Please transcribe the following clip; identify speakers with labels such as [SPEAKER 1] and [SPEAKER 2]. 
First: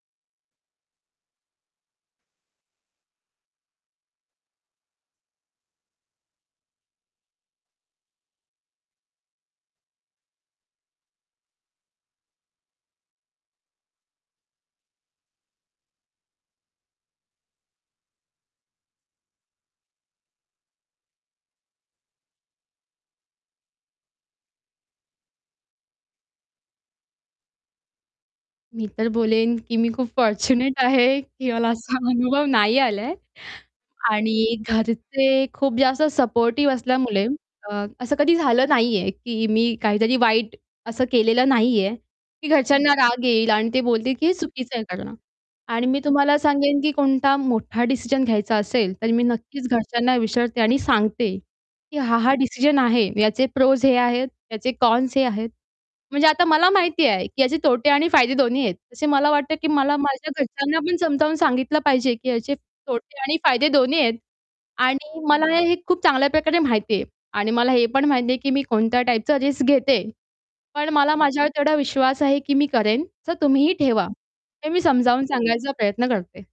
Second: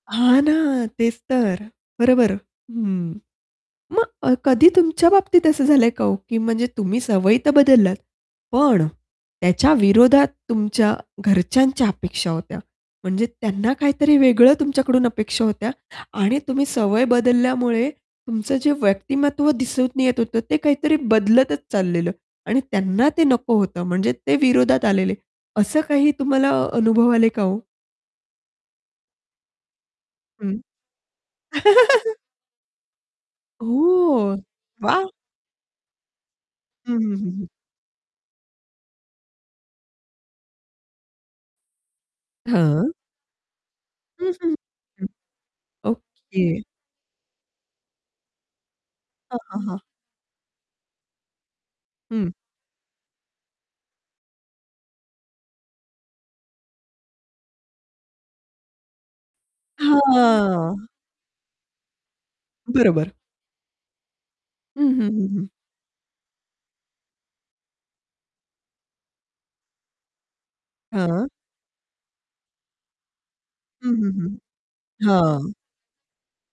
[SPEAKER 1] हां ना, तेच तर. बरोबर. हं. मग अ, कधी तुमच्या बाबतीत असं झालं आहे का ओ? की म्हणजे तुम्ही सवयी तर बदललात. पण त्याच्या विरोधात तुमच्या घरच्यांच्या अपेक्षा होत्या, म्हणजे त्यांना काहीतरी वेगळं तुमच्याकडून अपेक्षा होत्या. आणि तुम्ही सवय बदलल्यामुळे तुमचं जे व्यक्तिमत्व दिसून येत होतं, ते काहीतरी बदलतच चाललेलं आणि त्यांना ते नको होतं. म्हणजे ते विरोधात आलेले, असं काही तुम्हाला अनुभव आले का ओ?
[SPEAKER 2] मी तर बोलेन, की मी खूप
[SPEAKER 1] हं.
[SPEAKER 2] फॉर्च्युनेट आहे, की मला असा अनुभव नाही आला आहे
[SPEAKER 1] ओह!
[SPEAKER 2] आणि
[SPEAKER 1] वाह!
[SPEAKER 2] घरचे खूप जास्त सपोर्टिव्ह
[SPEAKER 1] हं, हं,
[SPEAKER 2] असल्यामुळे
[SPEAKER 1] हं, हं.
[SPEAKER 2] अ, असं कधी झालं नाही आहे, की मी काहीतरी वाईट असं केलेलं नाही आहे, की
[SPEAKER 1] हां.
[SPEAKER 2] घरच्यांना राग येईल आणि ते बोलतील, की
[SPEAKER 1] हं,
[SPEAKER 2] हे
[SPEAKER 1] हं,
[SPEAKER 2] चुकीचं आहे
[SPEAKER 1] हं.
[SPEAKER 2] करणं. आणि मी तुम्हाला
[SPEAKER 1] ओके.
[SPEAKER 2] सांगेन, की कोणता मोठा डिसिजन घ्यायचा असेल, तर मी
[SPEAKER 1] हां, हां,
[SPEAKER 2] नक्कीच
[SPEAKER 1] हां.
[SPEAKER 2] घरच्यांना विचारते. आणि सांगते, की हा,
[SPEAKER 1] हं.
[SPEAKER 2] हा डिसिजन आहे याचे प्रोज हे आहेत याचे कॉन्स हे आहेत म्हणजे आता मला माहिती आहे, की याचे तोटे आणि फायदे दोन्ही आहेत. तसे मला वाटते, की मला माझ्या घरच्यांना
[SPEAKER 1] हां.
[SPEAKER 2] पण समजावून सांगितलं पाहिजे, की याचे
[SPEAKER 1] बरोबर.
[SPEAKER 2] तोटे आणि फायदे दोन्ही आहेत.
[SPEAKER 1] हं, हं,
[SPEAKER 2] आणि
[SPEAKER 1] हं,
[SPEAKER 2] मला
[SPEAKER 1] हं.
[SPEAKER 2] हे खूप चांगल्या प्रकारे माहिती आहे आणि मला हे पण माहिती आहे, की मी कोणत्या टाईपचं रिस्क घेते. पण मला
[SPEAKER 1] हां.
[SPEAKER 2] माझ्यावर तेवढा विश्वास आहे, की मी करेन, तर तुम्हीही
[SPEAKER 1] हं,
[SPEAKER 2] ठेवा
[SPEAKER 1] हं, हं.
[SPEAKER 2] हे मी समजावून
[SPEAKER 1] हां.
[SPEAKER 2] सांगायचा प्रयत्न करते.